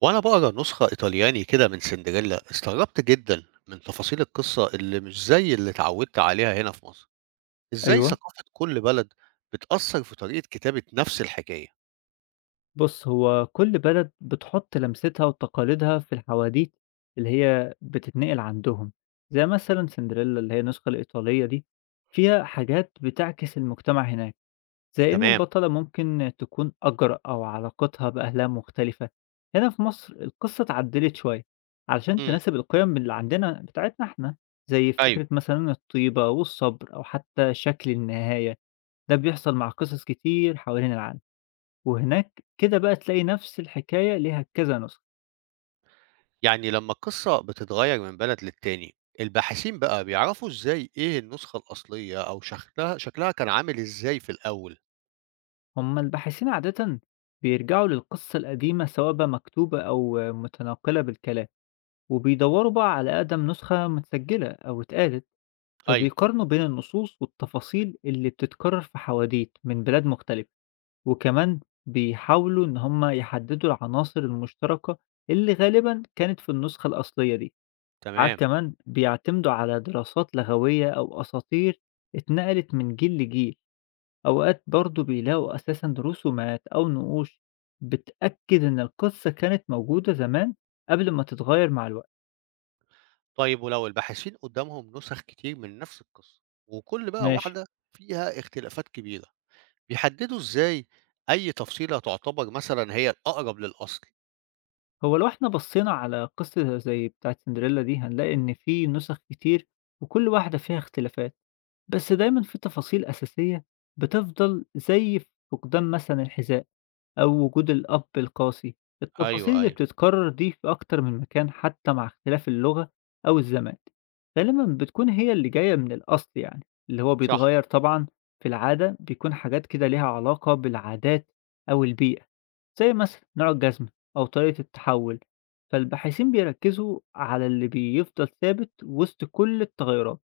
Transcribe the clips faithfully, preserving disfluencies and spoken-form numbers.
وأنا بقرا نسخة إيطالياني كده من سندريلا، استغربت جدا من تفاصيل القصة اللي مش زي اللي اتعودت عليها هنا في مصر. إزاي أيوه. ثقافة كل بلد بتأثر في طريقة كتابة نفس الحكاية؟ بُص، هو كل بلد بتحُط لمستها وتقاليدها في الحواديت اللي هي بتتنقل عندهم، زي مثلًا سندريلا اللي هي النسخة الإيطالية دي، فيها حاجات بتعكس المجتمع هناك، زي إن تمام. البطلة ممكن تكون أجرأ أو علاقتها بأهلها مختلفة. هنا في مصر القصة اتعدلت شوية علشان امم. تناسب القيم اللي عندنا بتاعتنا إحنا، زي أيوه. فكرة مثلًا الطيبة والصبر أو حتى شكل النهاية، ده بيحصل مع قصص كتير حوالين العالم. وهناك كده بقى تلاقي نفس الحكاية ليها كذا نسخة. يعني لما القصة بتتغير من بلد للتاني، الباحثين بقى بيعرفوا إزاي إيه النسخة الأصلية، أو شكلها شكلها كان عامل إزاي في الأول؟ هما الباحثين عادة بيرجعوا للقصة القديمة سواء بقى مكتوبة أو متناقلة بالكلام، وبيدوروا بقى على أقدم نسخة متسجلة أو اتقالت، أيوه. فبيقارنوا بين النصوص والتفاصيل اللي بتتكرر في حواديت من بلاد مختلفة. وكمان بيحاولوا إن هما يحددوا العناصر المشتركة اللي غالبا كانت في النسخة الأصلية دي. ساعات تمام. كمان بيعتمدوا على دراسات لغوية أو أساطير اتنقلت من جيل لجيل. أوقات برضه بيلاقوا أساسًا رسومات أو نقوش بتأكد إن القصة كانت موجودة زمان قبل ما تتغيّر مع الوقت. طيب، ولو الباحثين قدامهم نسخ كتير من نفس القصة، وكل بقى ماشي، واحدة فيها اختلافات كبيرة، بيحددوا إزاي أي تفصيلة تعتبر مثلًا هي الأقرب للأصل؟ هو لو إحنا بصّينا على قصة زي بتاعة سندريلا دي هنلاقي إن في نسخ كتير وكل واحدة فيها اختلافات، بس دايمًا في تفاصيل أساسية بتفضل زي فقدان مثلًا الحذاء، أو وجود الأب القاسي. التفاصيل أيوه، اللي أيوه. بتتكرر دي في أكتر من مكان حتى مع اختلاف اللغة أو الزمان، غالبًا بتكون هي اللي جاية من الأصل يعني، اللي هو صح. بيتغير طبعًا. في العادة بيكون حاجات كده ليها علاقة بالعادات أو البيئة، زي مثلًا نوع الجزمة أو طريقة التحول، فالباحثين بيركزوا على اللي بيفضل ثابت وسط كل التغيرات،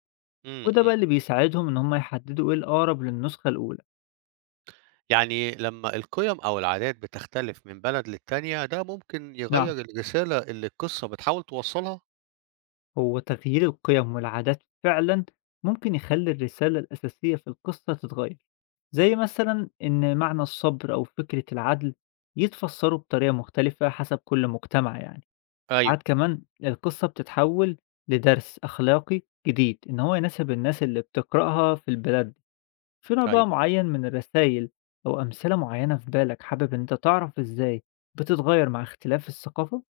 إمم، وده بقى إمم. اللي بيساعدهم إن هم يحددوا إيه الأقرب للنسخة الأولى. يعني لمّا القيم أو العادات بتختلف من بلد للتانية، ده ممكن يغيّر نعم. الرسالة اللي القصة بتحاول توصّلها؟ هو تغيير القيم والعادات فعلا ممكن يخلي الرسالة الأساسية في القصة تتغير، زي مثلا إن معنى الصبر أو فكرة العدل يتفسروا بطريقة مختلفة حسب كل مجتمع يعني. أيوه، عاد كمان القصة بتتحول لدرس أخلاقي جديد إن هو يناسب الناس اللي بتقرأها في البلاد دي، في نوع أيوه. بقى معين من الرسائل. أو أمثلة معينة في بالك حابب إن أنت تعرف إزاي بتتغير مع اختلاف الثقافة؟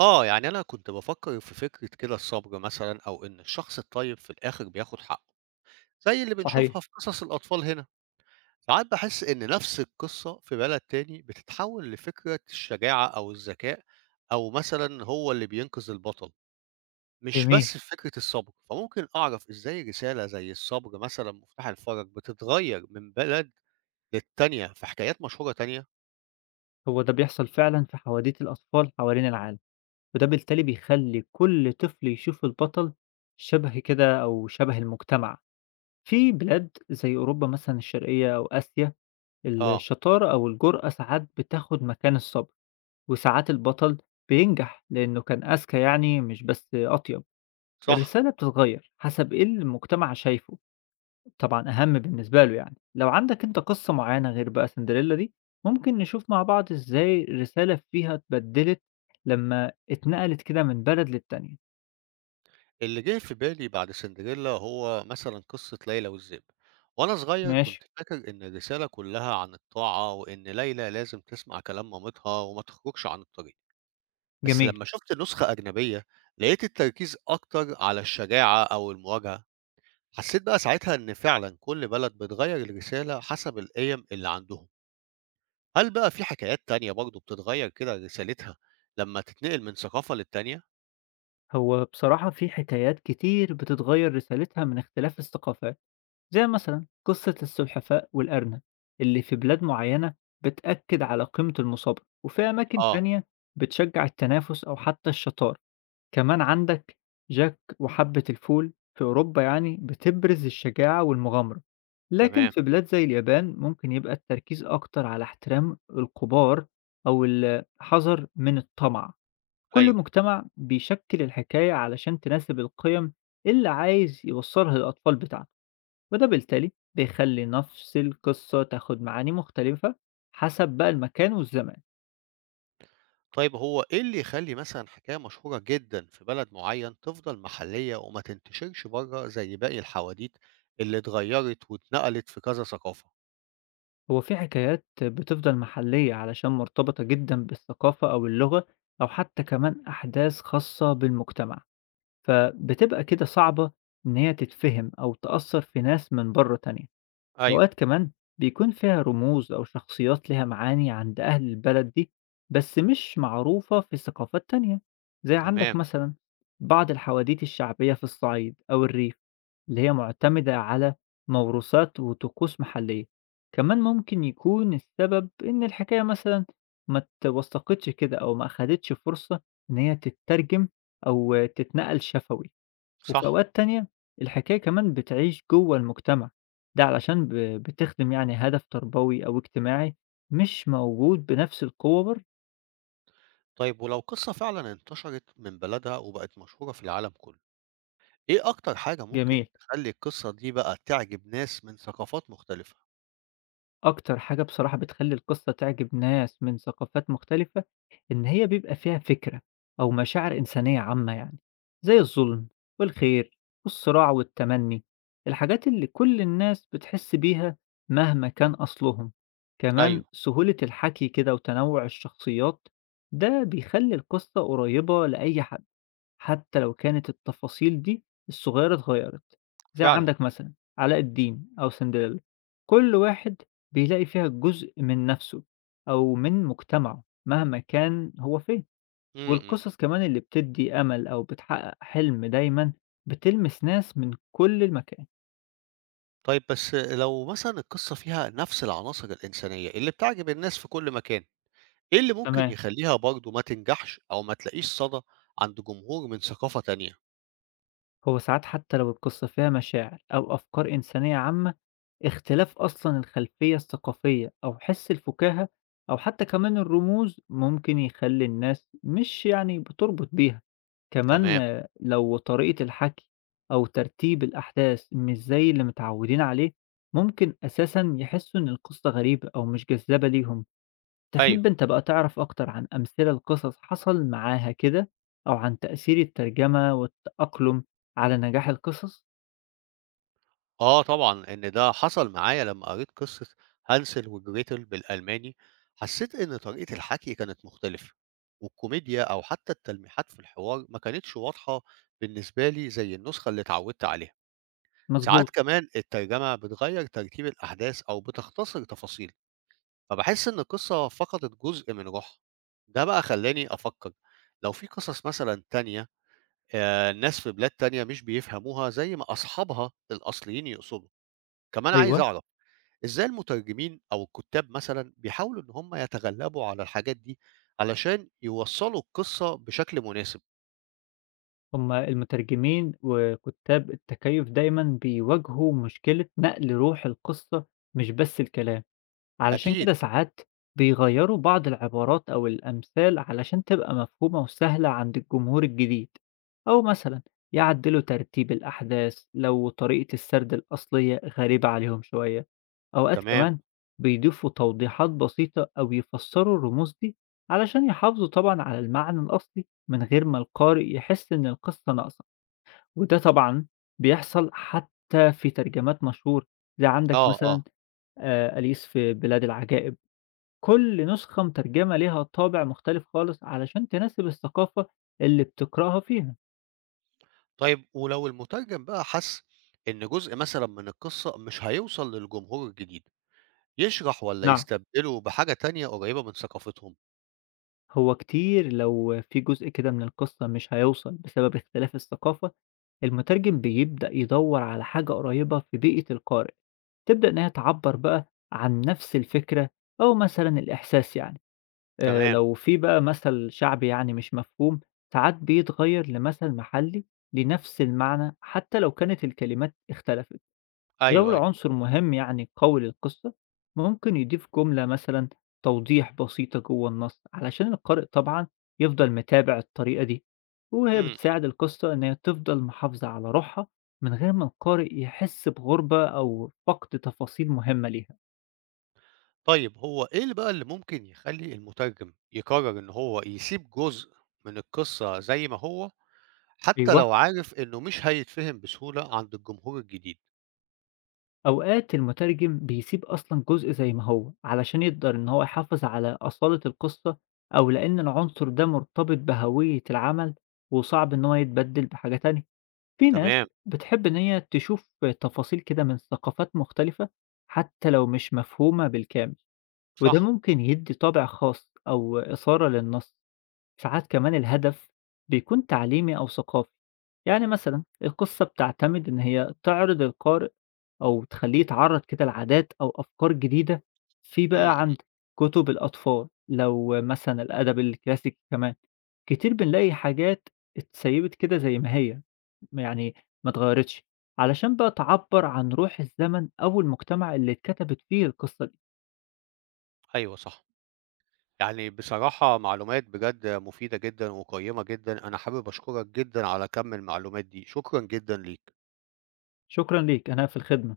آه، يعني أنا كنت بافكّر في فكرة كده، الصبر مثلًا، أو إن الشخص الطيب في الآخر بياخد حقّه، زي اللي صحيح. بنشوفها في قصص الأطفال هنا. ساعات باحس إن نفس القصة في بلد تاني بتتحول لفكرة الشجاعة أو الذكاء، أو مثلًا هو اللي بينقذ البطل، مش جميل. بس في فكرة الصبر، فممكن أعرف إزاي رسالة زي الصبر مثلًا مفتاح الفرج بتتغير من بلد للتانية في حكايات مشهورة تانية؟ هو ده بيحصل فعلًا في حواديت الأطفال حوالين العالم، وده بالتالي بيخلّي كل طفل يشوف البطل شبه كده أو شبه المجتمع. في بلاد زي أوروبا مثلًا الشرقية أو آسيا، آه. الشطارة أو الجرأة ساعات بتاخد مكان الصبر، وساعات البطل بينجح لإنه كان أذكى يعني مش بس أطيب. صح. الرسالة بتتغير حسب إيه اللي المجتمع شايفه. طبعًا أهم بالنسبة له يعني. لو عندك أنت قصة معيّنة غير بقى سندريلا دي، ممكن نشوف مع بعض إزاي الرسالة فيها اتبدلت لمّا اتنقلت كده من بلد للتانية. اللي جه في بالي بعد سندريلا هو مثلًا قصة ليلى والذئب، وأنا صغير ماشي، كنت فاكر إن الرسالة كلها عن الطاعة وإن ليلى لازم تسمع كلام مامتها وما تخرجش عن الطريق. بس جميل. لمّا شُفت نسخة أجنبية، لقيت التركيز أكتر على الشجاعة أو المواجهة، حسيت بقى ساعتها إن فعلًا كل بلد بتغيّر الرسالة حسب القيم اللي عندهم. هل بقى في حكايات تانية برضه بتتغيّر كده رسالتها لمّا تتنقل من ثقافة للتانية؟ هو بصراحة في حكايات كتير بتتغيّر رسالتها من اختلاف الثقافات، زي مثلًا قصة السلحفاة والأرنب اللي في بلاد معيّنة بتأكد على قيمة المثابرة، وفي أماكن آه. تانية بتشجّع التنافس أو حتى الشطارة. كمان عندك جاك وحبة الفول في أوروبا يعني بتبرز الشجاعة والمغامرة، لكن تمام. في بلاد زي اليابان ممكن يبقى التركيز أكتر على احترام الكبار أو الحذر من الطمع. كل أيوه. مجتمع بيشكل الحكاية علشان تناسب القيم اللي عايز يوصلها للأطفال بتاعته، وده بالتالي بيخلي نفس القصة تاخد معاني مختلفة حسب بقى المكان والزمان. طيب، هو إيه اللي يخلّي مثلًا حكاية مشهورة جدًا في بلد معيّن تفضل محلية وما تنتشرش برّه زي باقي الحواديت اللي اتغيّرت واتنقلت في كذا ثقافة؟ هو في حكايات بتفضل محلية علشان مرتبطة جدا بالثقافة أو اللغة أو حتى كمان أحداث خاصة بالمجتمع، فبتبقى كده صعبة إن هي تتفهم أو تأثر في ناس من بره تانية. أيوه. أوقات كمان بيكون فيها رموز أو شخصيات لها معاني عند أهل البلد دي بس مش معروفة في ثقافات تانية، زي عندك تمام. مثلا بعض الحواديت الشعبية في الصعيد أو الريف اللي هي مُعتمدة على موروثات وطقوس محلية. كمان ممكن يكون السبب إن الحكاية مثلًا ما اتوثّقتش كده أو ما أخدتش فرصة إن هي تتّرجم أو تتنقل شفوي، وفي صح. أوقات تانية الحكاية كمان بتعيش جوّه المجتمع، ده علشان ب بتخدم يعني هدف تربوي أو اجتماعي مش موجود بنفس القوة برّه. طيب، ولو قصة فعلًا انتشرت من بلدها وبقت مشهورة في العالم كله، إيه أكتر حاجة ممكن جميل. تخلّي القصة دي بقى تعجب ناس من ثقافات مختلفة؟ أكتر حاجة بصراحة بتخلّي القصة تعجب ناس من ثقافات مختلفة، إن هي بيبقى فيها فكرة أو مشاعر إنسانية عامة يعني، زي الظلم والخير والصراع والتمني، الحاجات اللي كل الناس بتحس بيها مهما كان أصلهم. كمان أيوه، سهولة الحكي كده وتنوع الشخصيات، ده بيخلّي القصة قريبة لأي حد. حتى لو كانت التفاصيل دي الصغيرة اتغيّرت، زي فعلًا. عندك مثلًا علاء الدين أو سندريلا، كل واحد بيلاقي فيها جزء من نَفْسه أو من مجتمعه مهما كان هو فين. إمم، إمم. والقصص كمان اللي بتدّي أمل أو بتحقق حلم دايمًا بتلمس ناس من كل المكان. طيب، بس لو مثلًا القصة فيها نفس العناصر الإنسانية اللي بتعجب الناس في كل مكان، إيه اللي ممكن تمام. يخلّيها برضه ما تنجحش أو ما تلاقيش صدى عند جمهور من ثقافة تانية؟ هو ساعات حتى لو القصة فيها مشاعر أو أفكار إنسانية عامة، اختلاف أصلا الخلفية الثقافية أو حس الفكاهة أو حتى كمان الرموز ممكن يخلي الناس مش يعني بتربط بيها. كمان تمام. آه، لو طريقة الحكي أو ترتيب الأحداث مش زي اللي متعودين عليه ممكن أساسا يحسوا إن القصة غريبة أو مش جذابة ليهم. أيوه. تحب أنت بقى تعرف أكتر عن أمثلة لقصص حصل معاها كده، أو عن تأثير الترجمة والتأقلم على نجاح القصص؟ آه طبعًا، إن ده حصل معايا لمّا قريت قصة هانسل وجريتل بالألماني، حسيت إن طريقة الحكي كانت مختلفة، والكوميديا أو حتى التلميحات في الحوار ما كانتش واضحة بالنسبة لي زي النسخة اللي اتعودت عليها. ساعات مضبوط، كمان الترجمة بتغيّر ترتيب الأحداث أو بتختصر تفاصيل، فباحس إن القصة فقدت جزء من روحها. ده بقى خلّاني أفكّر، لو في قصص مثلًا تانية آآ، ناس في بلاد تانية مش بيفهموها زي ما أصحابها الأصليين يقصدوا. كمان عايز أيوه، أعرف إزاي المترجمين أو الكتاب مثلًا بيحاولوا إن هم يتغلبوا على الحاجات دي، علشان يوصّلوا القصة بشكل مناسب؟ هم المترجمين وكتاب التكيف دايمًا بيواجهوا مشكلة نقل روح القصة مش بس الكلام. علشان أكيد. كده ساعات بيغيّروا بعض العبارات أو الأمثال علشان تبقى مفهومة وسهلة عند الجمهور الجديد، أو مثلًا يعدّلوا ترتيب الأحداث لو طريقة السرد الأصلية غريبة عليهم شوية. أوقات تمام. كمان بيضيفوا توضيحات بسيطة أو يفسّروا الرموز دي علشان يحافظوا طبعًا على المعنى الأصلي من غير ما القارئ يحس إن القصة ناقصة، وده طبعًا بيحصل حتى في ترجمات مشهورة، زي عندك آه، مثلًا آه. آآ أليس في بلاد العجائب. كل نسخة مترجمة ليها طابع مختلف خالص علشان تناسب الثقافة اللي بتقرأها فيها. طيب، ولو المترجم بقى حس إن جزء مثلًا من القصة مش هيوصل للجمهور الجديد، يشرح والّا نعم. يستبدله بحاجة تانية قريبة من ثقافتهم؟ هو كتير لو في جزء كده من القصة مش هيوصل بسبب اختلاف الثقافة، المترجم بيبدأ يدور على حاجة قريبة في بيئة القارئ، تبدأ إن هي تعبّر بقى عن نفس الفكرة أو مثلًا الإحساس يعني. آآ تمام. لو في بقى مثل شعبي يعني مش مفهوم، ساعات بيتغيّر لمثل محلي لنفس المعنى حتى لو كانت الكلمات اختلفت. ولو أيوه، أيوه. العنصر مهم يعني قوي للقصة ممكن يضيف جملة مثلا توضيح بسيطة جوه النص علشان القارئ طبعا يفضل متابع الطريقة دي، وهي إمم، إمم. بتساعد القصة إن هي تفضل محافظة على روحها من غير ما القارئ يحس بغربة أو فقد تفاصيل مهمة ليها. طيب، هو إيه اللي بقى اللي ممكن يخلّي المترجم يقرر إن هو يسيب جزء من القصة زي ما هو حتى أيوة، لو عارف إنه مش هيتفهم بسهولة عند الجمهور الجديد؟ أوقات المترجم بيسيب أصلا جزء زي ما هو علشان يقدر إن هو يحافظ على أصالة القصة، أو لأن العنصر ده مرتبط بهوية العمل وصعب إن هو يتبدل بحاجة تانية. في ناس تمام. بتحب إن هي تشوف تفاصيل كده من ثقافات مختلفة حتى لو مش مفهومة بالكامل، وده صح. ممكن يدي طابع خاص أو إثارة للنص. ساعات كمان الهدف بيكون تعليمي أو ثقافي، يعني مثلا القصة بتعتمد إن هي تعرض القارئ أو تخليه يتعرض كده لعادات أو أفكار جديدة. في بقى إمم. عند كتب الأطفال لو مثلا الأدب الكلاسيكي كمان كتير بنلاقي حاجات اتسيبت كده زي ما هي، ما يعني ما اتغيّرتش، علشان بقى تعبّر عن روح الزمن أو المجتمع اللي اتكتبت فيه القصة دي. أيوه، صح. يعني بصراحة معلومات بجد مفيدة جدًا وقيّمة جدًا، أنا حابب أشكرك جدًا على كم المعلومات دي، شكرًا جدًا ليك. شكرًا ليك، أنا في الخدمة.